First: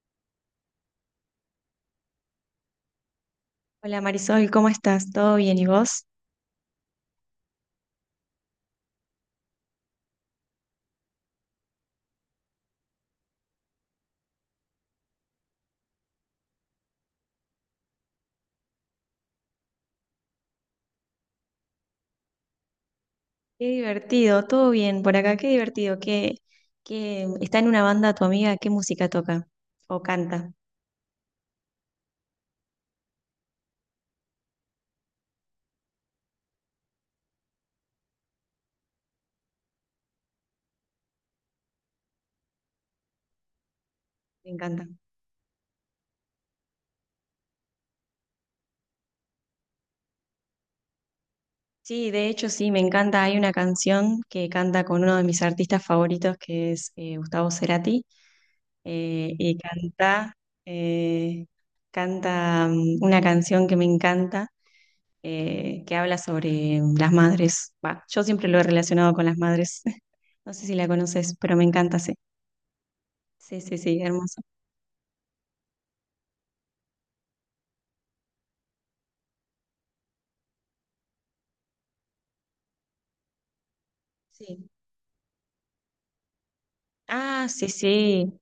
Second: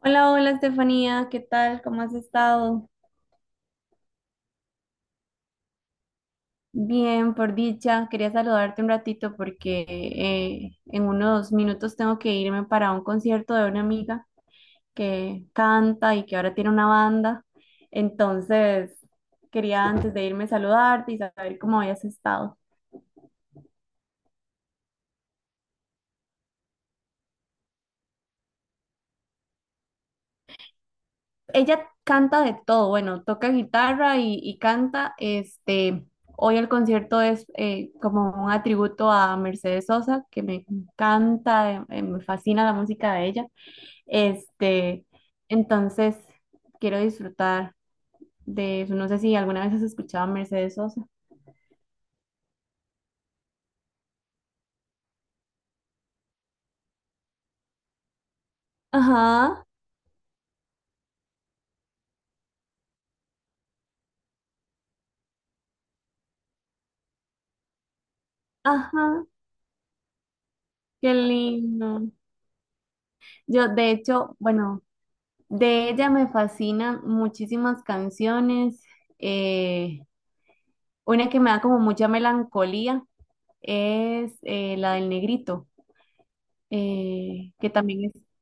Hola, hola Estefanía, ¿qué tal? ¿Cómo has estado? Hola Marisol, ¿cómo estás? ¿Todo bien? ¿Y vos? Bien, por dicha. Quería saludarte un ratito porque en unos minutos tengo que irme para un concierto de una amiga que canta y que ahora tiene una banda. Entonces, quería antes de irme saludarte y saber cómo habías estado. Qué divertido, todo bien por acá, qué divertido. ¿Qué está en una banda tu amiga? ¿Qué música toca? ¿O canta? Ella canta de todo, bueno, toca guitarra y canta. Hoy el concierto es como un atributo a Mercedes Sosa, que me encanta, me fascina la música de ella. Me encanta. Este, entonces quiero disfrutar de eso. No sé si alguna vez has escuchado a Mercedes Sosa. Sí, de hecho sí, me encanta. Hay una canción que canta con uno de mis artistas favoritos, que es Gustavo Cerati, eh, y Ajá, canta, eh, canta una canción que me encanta, que habla sobre las madres. Bah, yo siempre lo he relacionado ajá, con las madres. No sé si la qué conoces, pero me encanta. lindo. Sí. Sí, Yo, sí, de sí, hecho, hermoso. bueno, de ella me fascinan muchísimas canciones. Eh, Una que me da como mucha melancolía es Sí. La del negrito, Ah, sí, que también es, sí.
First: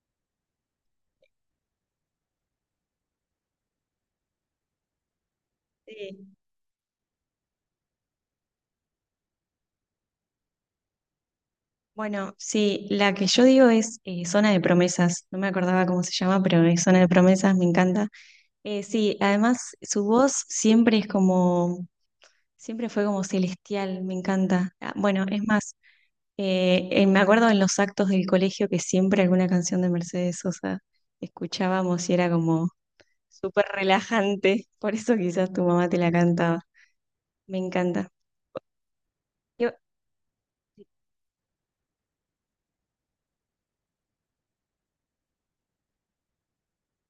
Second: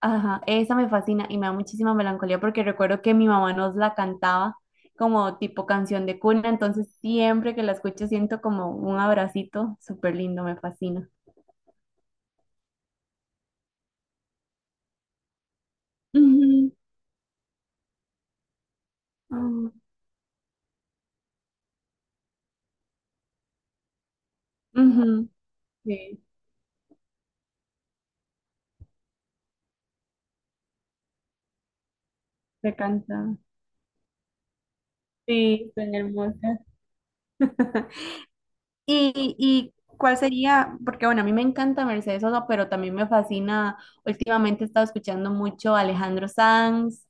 ajá, esa me fascina y me da muchísima melancolía porque recuerdo que mi mamá nos la cantaba como tipo canción de Sí. cuna, entonces siempre que la escucho siento como un abracito súper lindo, me fascina. Bueno, sí, la que yo digo es Zona de Promesas, no me acordaba cómo se llama, pero Ujú, es Zona de Promesas, me encanta. Sí, además ujú, su voz siempre es como, siempre fue como celestial, me encanta. Ah, bueno, ujú, es más, sí, me acuerdo en los actos del colegio que siempre alguna canción de Mercedes Sosa escuchábamos y era como se canta. súper relajante, por eso quizás tu Sí, mamá son te la cantaba. hermosas. Me encanta. Y Yo- cuál sería? Porque bueno, a mí me encanta Mercedes Sosa, pero también me fascina, últimamente he estado escuchando mucho a Alejandro Sanz,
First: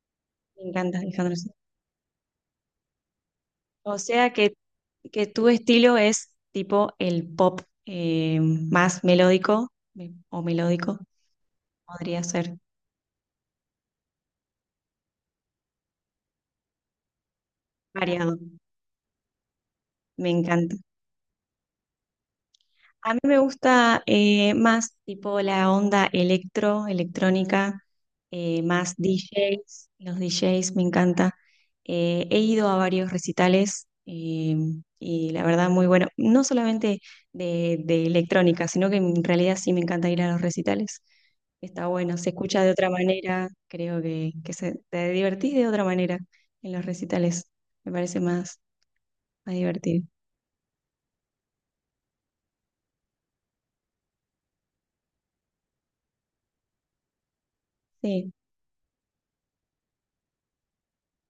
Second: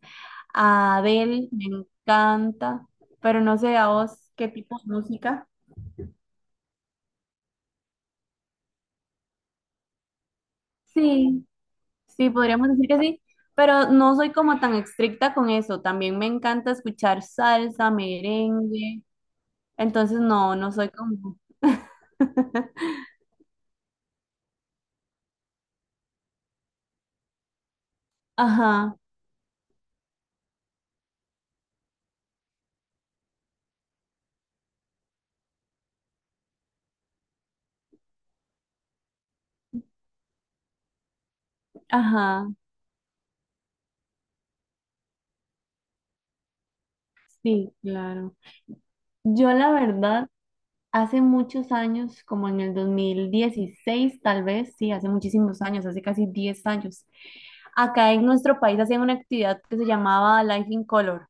me a encanta, Alejandro Adele, sí. me encanta, pero no sé a O vos sea qué tipo de que música. tu estilo es tipo el pop o melódico, Sí, podría sí, ser podríamos decir que sí, pero no soy como tan estricta con eso, también me encanta escuchar salsa, variado. merengue, entonces Me no, no encanta. soy como... A mí me gusta más tipo la onda electrónica, más Ajá, DJs, los DJs me encanta. He ido a varios recitales, y la verdad muy bueno, no solamente de electrónica, sino que en realidad sí me encanta ir a los recitales. Está bueno, se ajá, escucha de otra manera, creo que te divertís de otra manera en los recitales, sí, me parece claro. más, Yo más la divertido. verdad... Hace muchos años, como en el 2016 tal vez, sí, hace muchísimos años, hace casi 10 años, acá en Sí, nuestro país hacían una actividad que se llamaba Life in Color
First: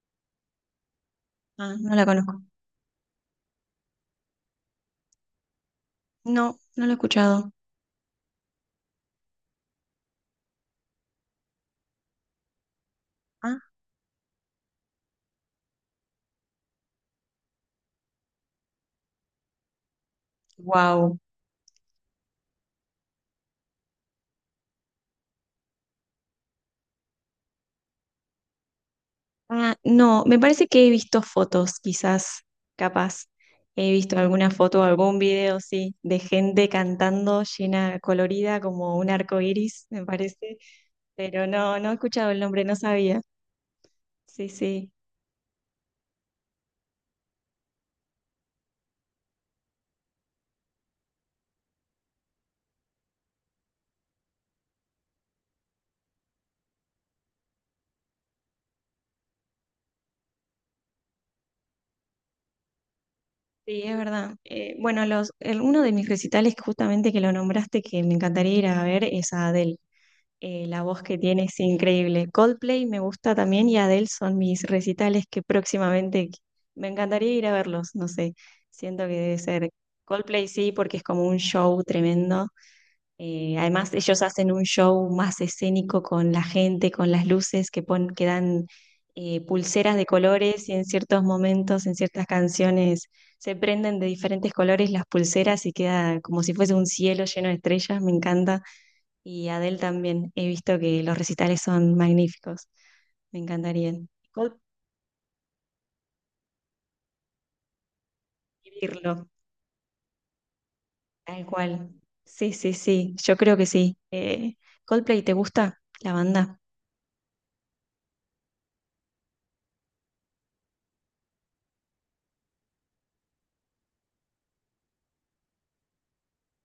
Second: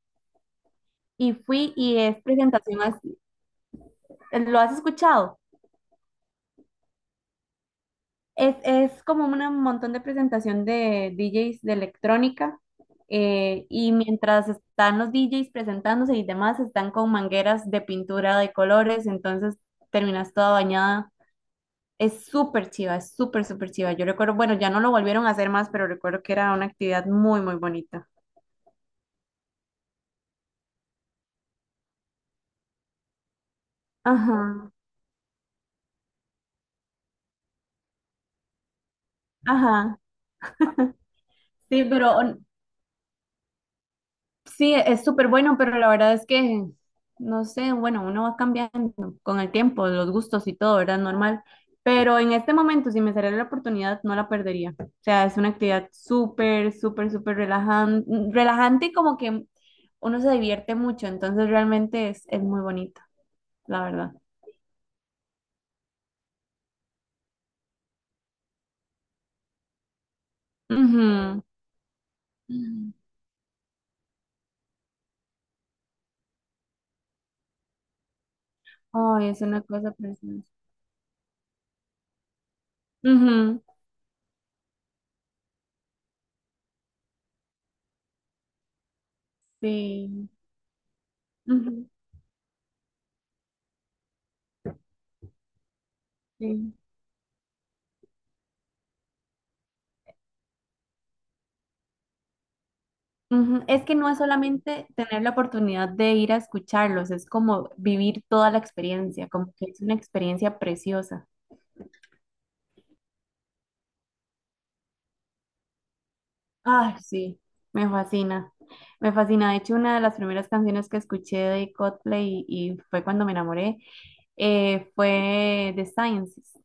y fui ah, no y la es conozco. presentación así, ¿lo has escuchado? No, no la he escuchado. Es como un montón de presentación de DJs de electrónica y mientras están los DJs presentándose y demás, están con mangueras de pintura de colores, entonces terminas toda bañada. Wow. Es súper chiva, es súper, súper chiva. Yo recuerdo, bueno, ya no lo volvieron a hacer más, pero recuerdo que era una actividad muy, muy bonita. Ah, no, me parece que he visto fotos, quizás, capaz. He visto alguna Ajá, foto, o algún video, sí, de gente cantando llena, colorida, como un arco iris, ajá. me parece. Pero Sí, no, no he pero escuchado el nombre, no sabía. Sí, sí, sí, es súper bueno, pero la verdad es que, no sé, bueno, uno va cambiando con el tiempo, los gustos y todo, ¿verdad? Normal. Pero en este momento, si me saliera la oportunidad, no la perdería. O sea, es una actividad súper, súper, súper relajante, relajante y como que uno se divierte mucho, entonces realmente es muy bonita, sí, la es verdad. verdad. Bueno, uno de mis recitales, justamente que lo nombraste, que me encantaría ir a ver, es a Adele. La voz que Ujú. tiene es increíble. Coldplay Mm. me gusta también y Adele son mis recitales que próximamente me encantaría ir a verlos, no sé, siento que Ay, debe es una ser cosa preciosa. Coldplay sí, porque es como un show tremendo. Ujú, Además, ellos hacen un show más escénico con la gente, con las luces que dan pulseras de sí, colores y en ciertos momentos, ujú, en ciertas canciones, se prenden de diferentes colores las pulseras y queda como si fuese sí, un cielo lleno de estrellas, me encanta. Y Adele también. He visto que los recitales son magníficos. Me ujú. Es encantaría que no es Coldplay, solamente tener la oportunidad de ir a escucharlos, es como vivir toda la vivirlo, experiencia, como que es una experiencia preciosa. tal cual. Sí, sí, sí. Yo creo que sí. Coldplay, ¿te gusta la banda? Ay, sí, me fascina, me fascina. De hecho, una de las primeras canciones que escuché de Coldplay y fue cuando me enamoré, fue The Sciences.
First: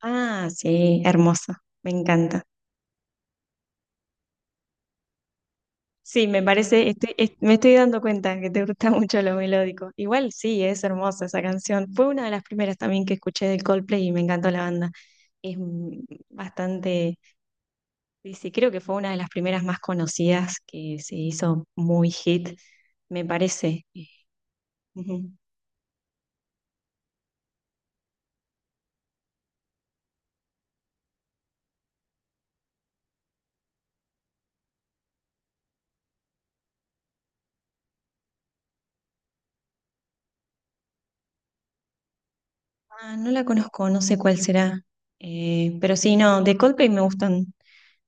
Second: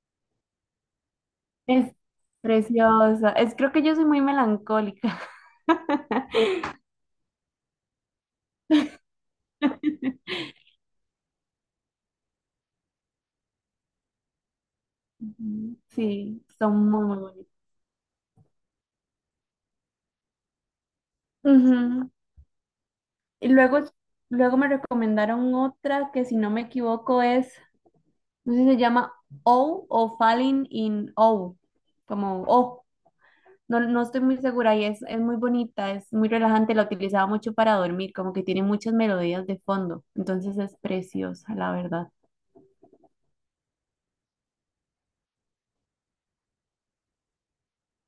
Ah, sí, hermosa. Me Es encanta. preciosa, es creo que yo soy muy melancólica. Sí, me parece, me estoy dando cuenta que te gusta mucho lo melódico. Igual sí, es hermosa esa canción. Fue una de las primeras también que escuché de Coldplay y me encantó la banda. Es Ujú. Sí, son muy, bastante. muy bonitas. Sí, sí, creo que fue una de las primeras más conocidas que se hizo muy Ujú. hit, me Y luego, parece. Luego me Ujú. recomendaron otra que si no me equivoco es, no sé si se llama O o Falling in O, como O. No, no estoy muy segura y es muy bonita, es muy relajante, la utilizaba mucho para dormir, como que tiene muchas melodías de fondo, entonces es preciosa, la verdad. Ah, no la conozco, no sé cuál será. Pero sí, no, de Coldplay me gustan.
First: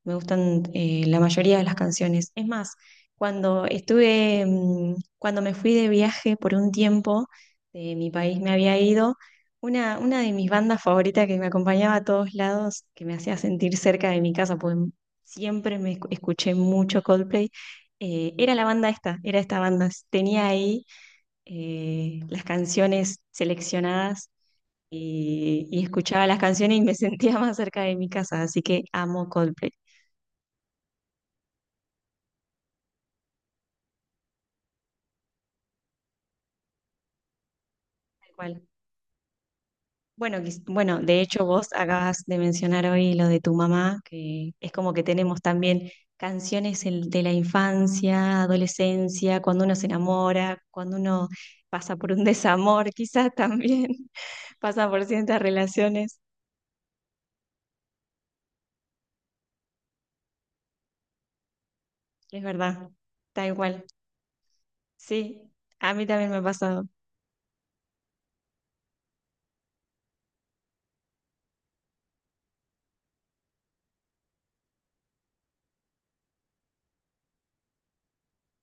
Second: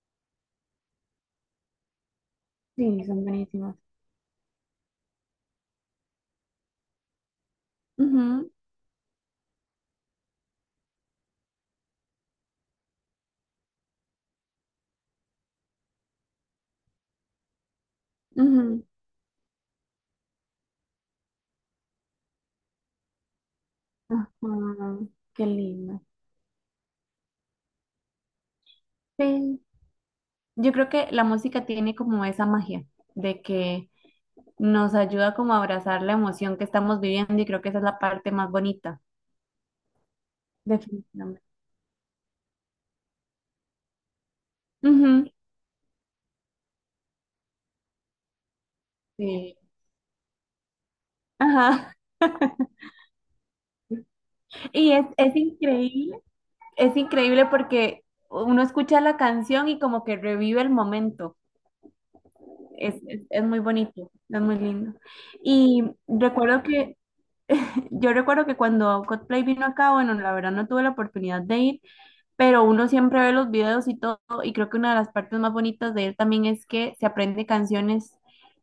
Me gustan la mayoría de las canciones. Es más, Sí, son cuando buenísimas. estuve, cuando me fui de viaje por un tiempo, de mi país Ujú, me había ido, una de mis bandas favoritas que me acompañaba a todos lados, que me hacía sentir cerca de mi casa, pues siempre escuché mucho Coldplay, ujú. Era esta banda. Tenía ahí las canciones seleccionadas Ajá, qué y lindo. escuchaba las canciones y me sentía más cerca de mi casa, así que amo Sí. Coldplay. Yo creo que la música tiene como esa magia de que nos ayuda como a abrazar la emoción que estamos viviendo y creo que esa es la parte Tal más cual. bonita, Bueno, de definitivamente. hecho vos acabas de mencionar hoy lo de tu mamá, que es como que Ujú, tenemos también canciones de la infancia, adolescencia, sí. cuando uno se enamora, cuando uno pasa Ajá. por un desamor, quizás también pasa Y por ciertas relaciones. Es increíble porque uno escucha la canción y como que revive el momento. Es verdad, Es tal muy igual. bonito, es muy lindo. Sí, Y a mí también me ha recuerdo pasado, que, yo recuerdo que cuando Coldplay vino acá, bueno, la verdad no tuve la oportunidad de ir, pero uno siempre ve los videos y todo, y creo que una de las partes más bonitas de él también es que se aprende canciones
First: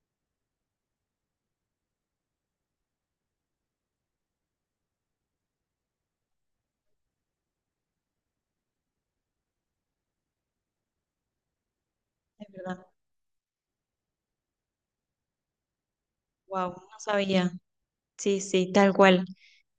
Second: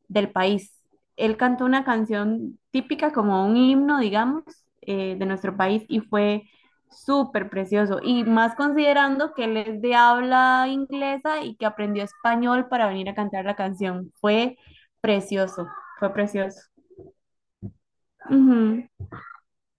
del país. Él cantó una canción típica, como un himno, digamos, de nuestro país, y fue súper precioso, y más considerando que él es de habla inglesa y que aprendió es español verdad. para venir a cantar la canción. Fue precioso, fue precioso. Wow, no sabía. Sí, sí, Ujú, tal cual.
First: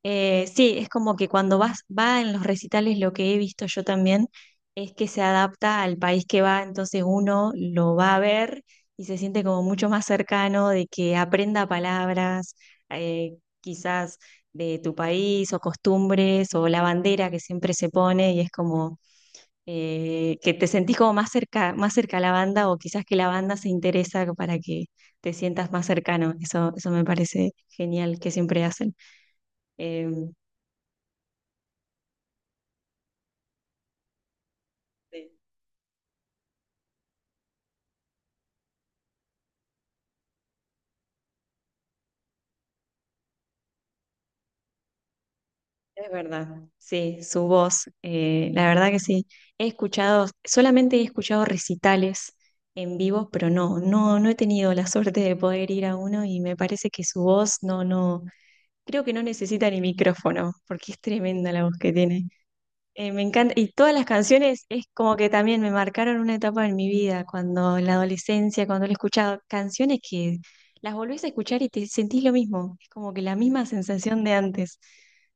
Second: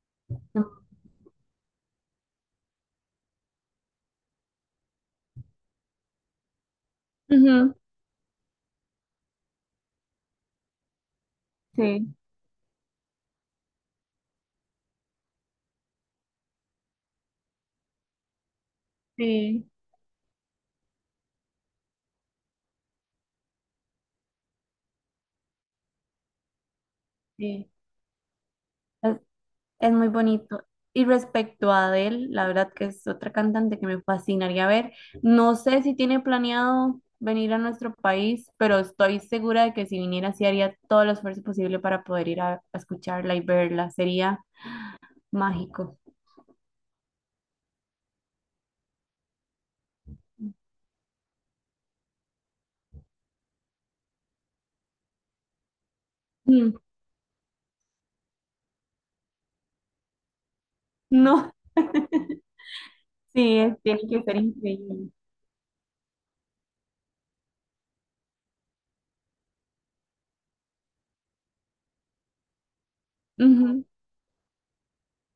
Sí, es como que cuando vas, va en los recitales, lo que he visto yo también es que se adapta al país que va, entonces uno ujú, lo va a ver y se siente como mucho más cercano de que aprenda sí, palabras, eh, quizás de tu país o costumbres o la bandera que siempre se pone y es como sí, que te sentís como más cerca a la banda o quizás que la banda se interesa para que te sientas más cercano. Eso me parece sí. genial que siempre hacen. Es muy Em, bonito. Y respecto a Adele, la verdad que es otra cantante que me fascinaría ver. No sé si tiene planeado venir a nuestro país, pero estoy segura de que si viniera, sí haría todo el esfuerzo posible para poder ir a escucharla y verla. Sería mágico. Es verdad, sí, su voz, la verdad que sí. He escuchado, solamente he escuchado recitales en vivo, pero no, no, no he tenido la suerte de poder ir a uno y me Mm, parece que su voz no, no, creo que no necesita ni micrófono, porque es no, tremenda la voz que tiene. Me encanta, sí, y es- todas tiene las que ser canciones es increíble. como que también me marcaron una etapa en mi vida, cuando en la adolescencia, cuando he escuchado canciones que las volvés a escuchar y te sentís lo mismo, es como que la misma Ujú, sensación de antes.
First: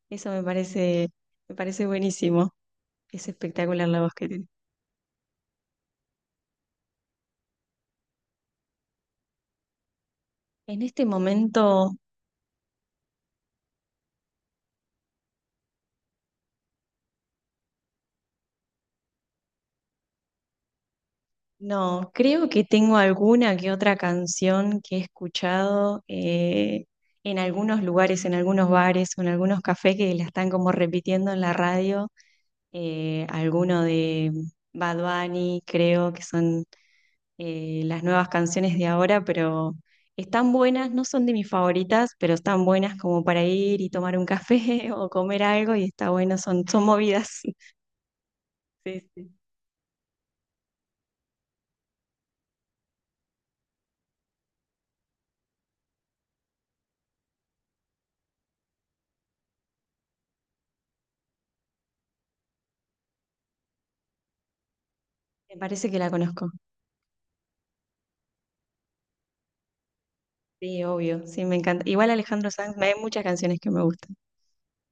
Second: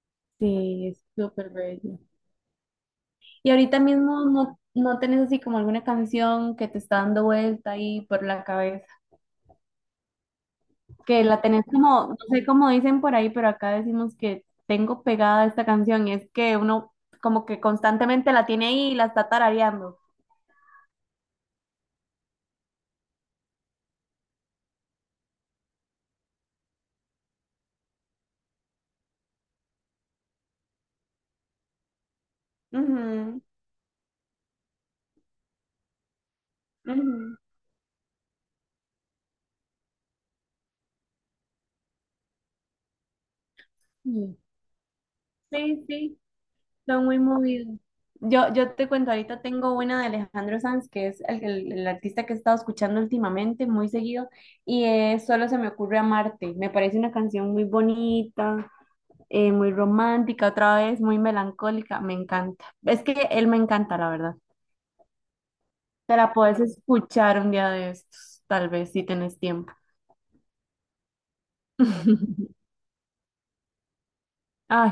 Eso sí, es súper me parece bello. buenísimo, es Y ahorita espectacular la voz mismo que tiene. no, no tenés así como alguna canción que te está dando vuelta ahí por la cabeza. En este Que la tenés momento, como, no sé cómo dicen por ahí, pero acá decimos que tengo pegada esta canción y es que uno como que constantemente la tiene ahí y la está tarareando. no, creo que tengo alguna que otra canción que he escuchado en algunos lugares, en algunos bares o en algunos cafés que la están como repitiendo en la radio, Ujú, alguno de Bad Bunny, creo que son ujú. Las nuevas canciones de ahora, pero están buenas, no son de mis favoritas, pero están buenas como para ir y tomar un Sí, café o comer algo sí, y está sí, bueno, son, son son muy movidas. movidos. Yo te Sí, cuento, sí. ahorita tengo una de Alejandro Sanz, que es el artista que he estado escuchando últimamente, muy seguido, y es Solo se me ocurre amarte. Me parece una canción muy bonita, muy romántica, otra vez muy melancólica, me encanta. Es que él me encanta, la verdad. Me parece que la Te la conozco. puedes escuchar un día de estos, tal vez si tenés tiempo. Sí, obvio, sí, me encanta. Igual Alejandro Sanz, hay muchas canciones que me gustan. Ay,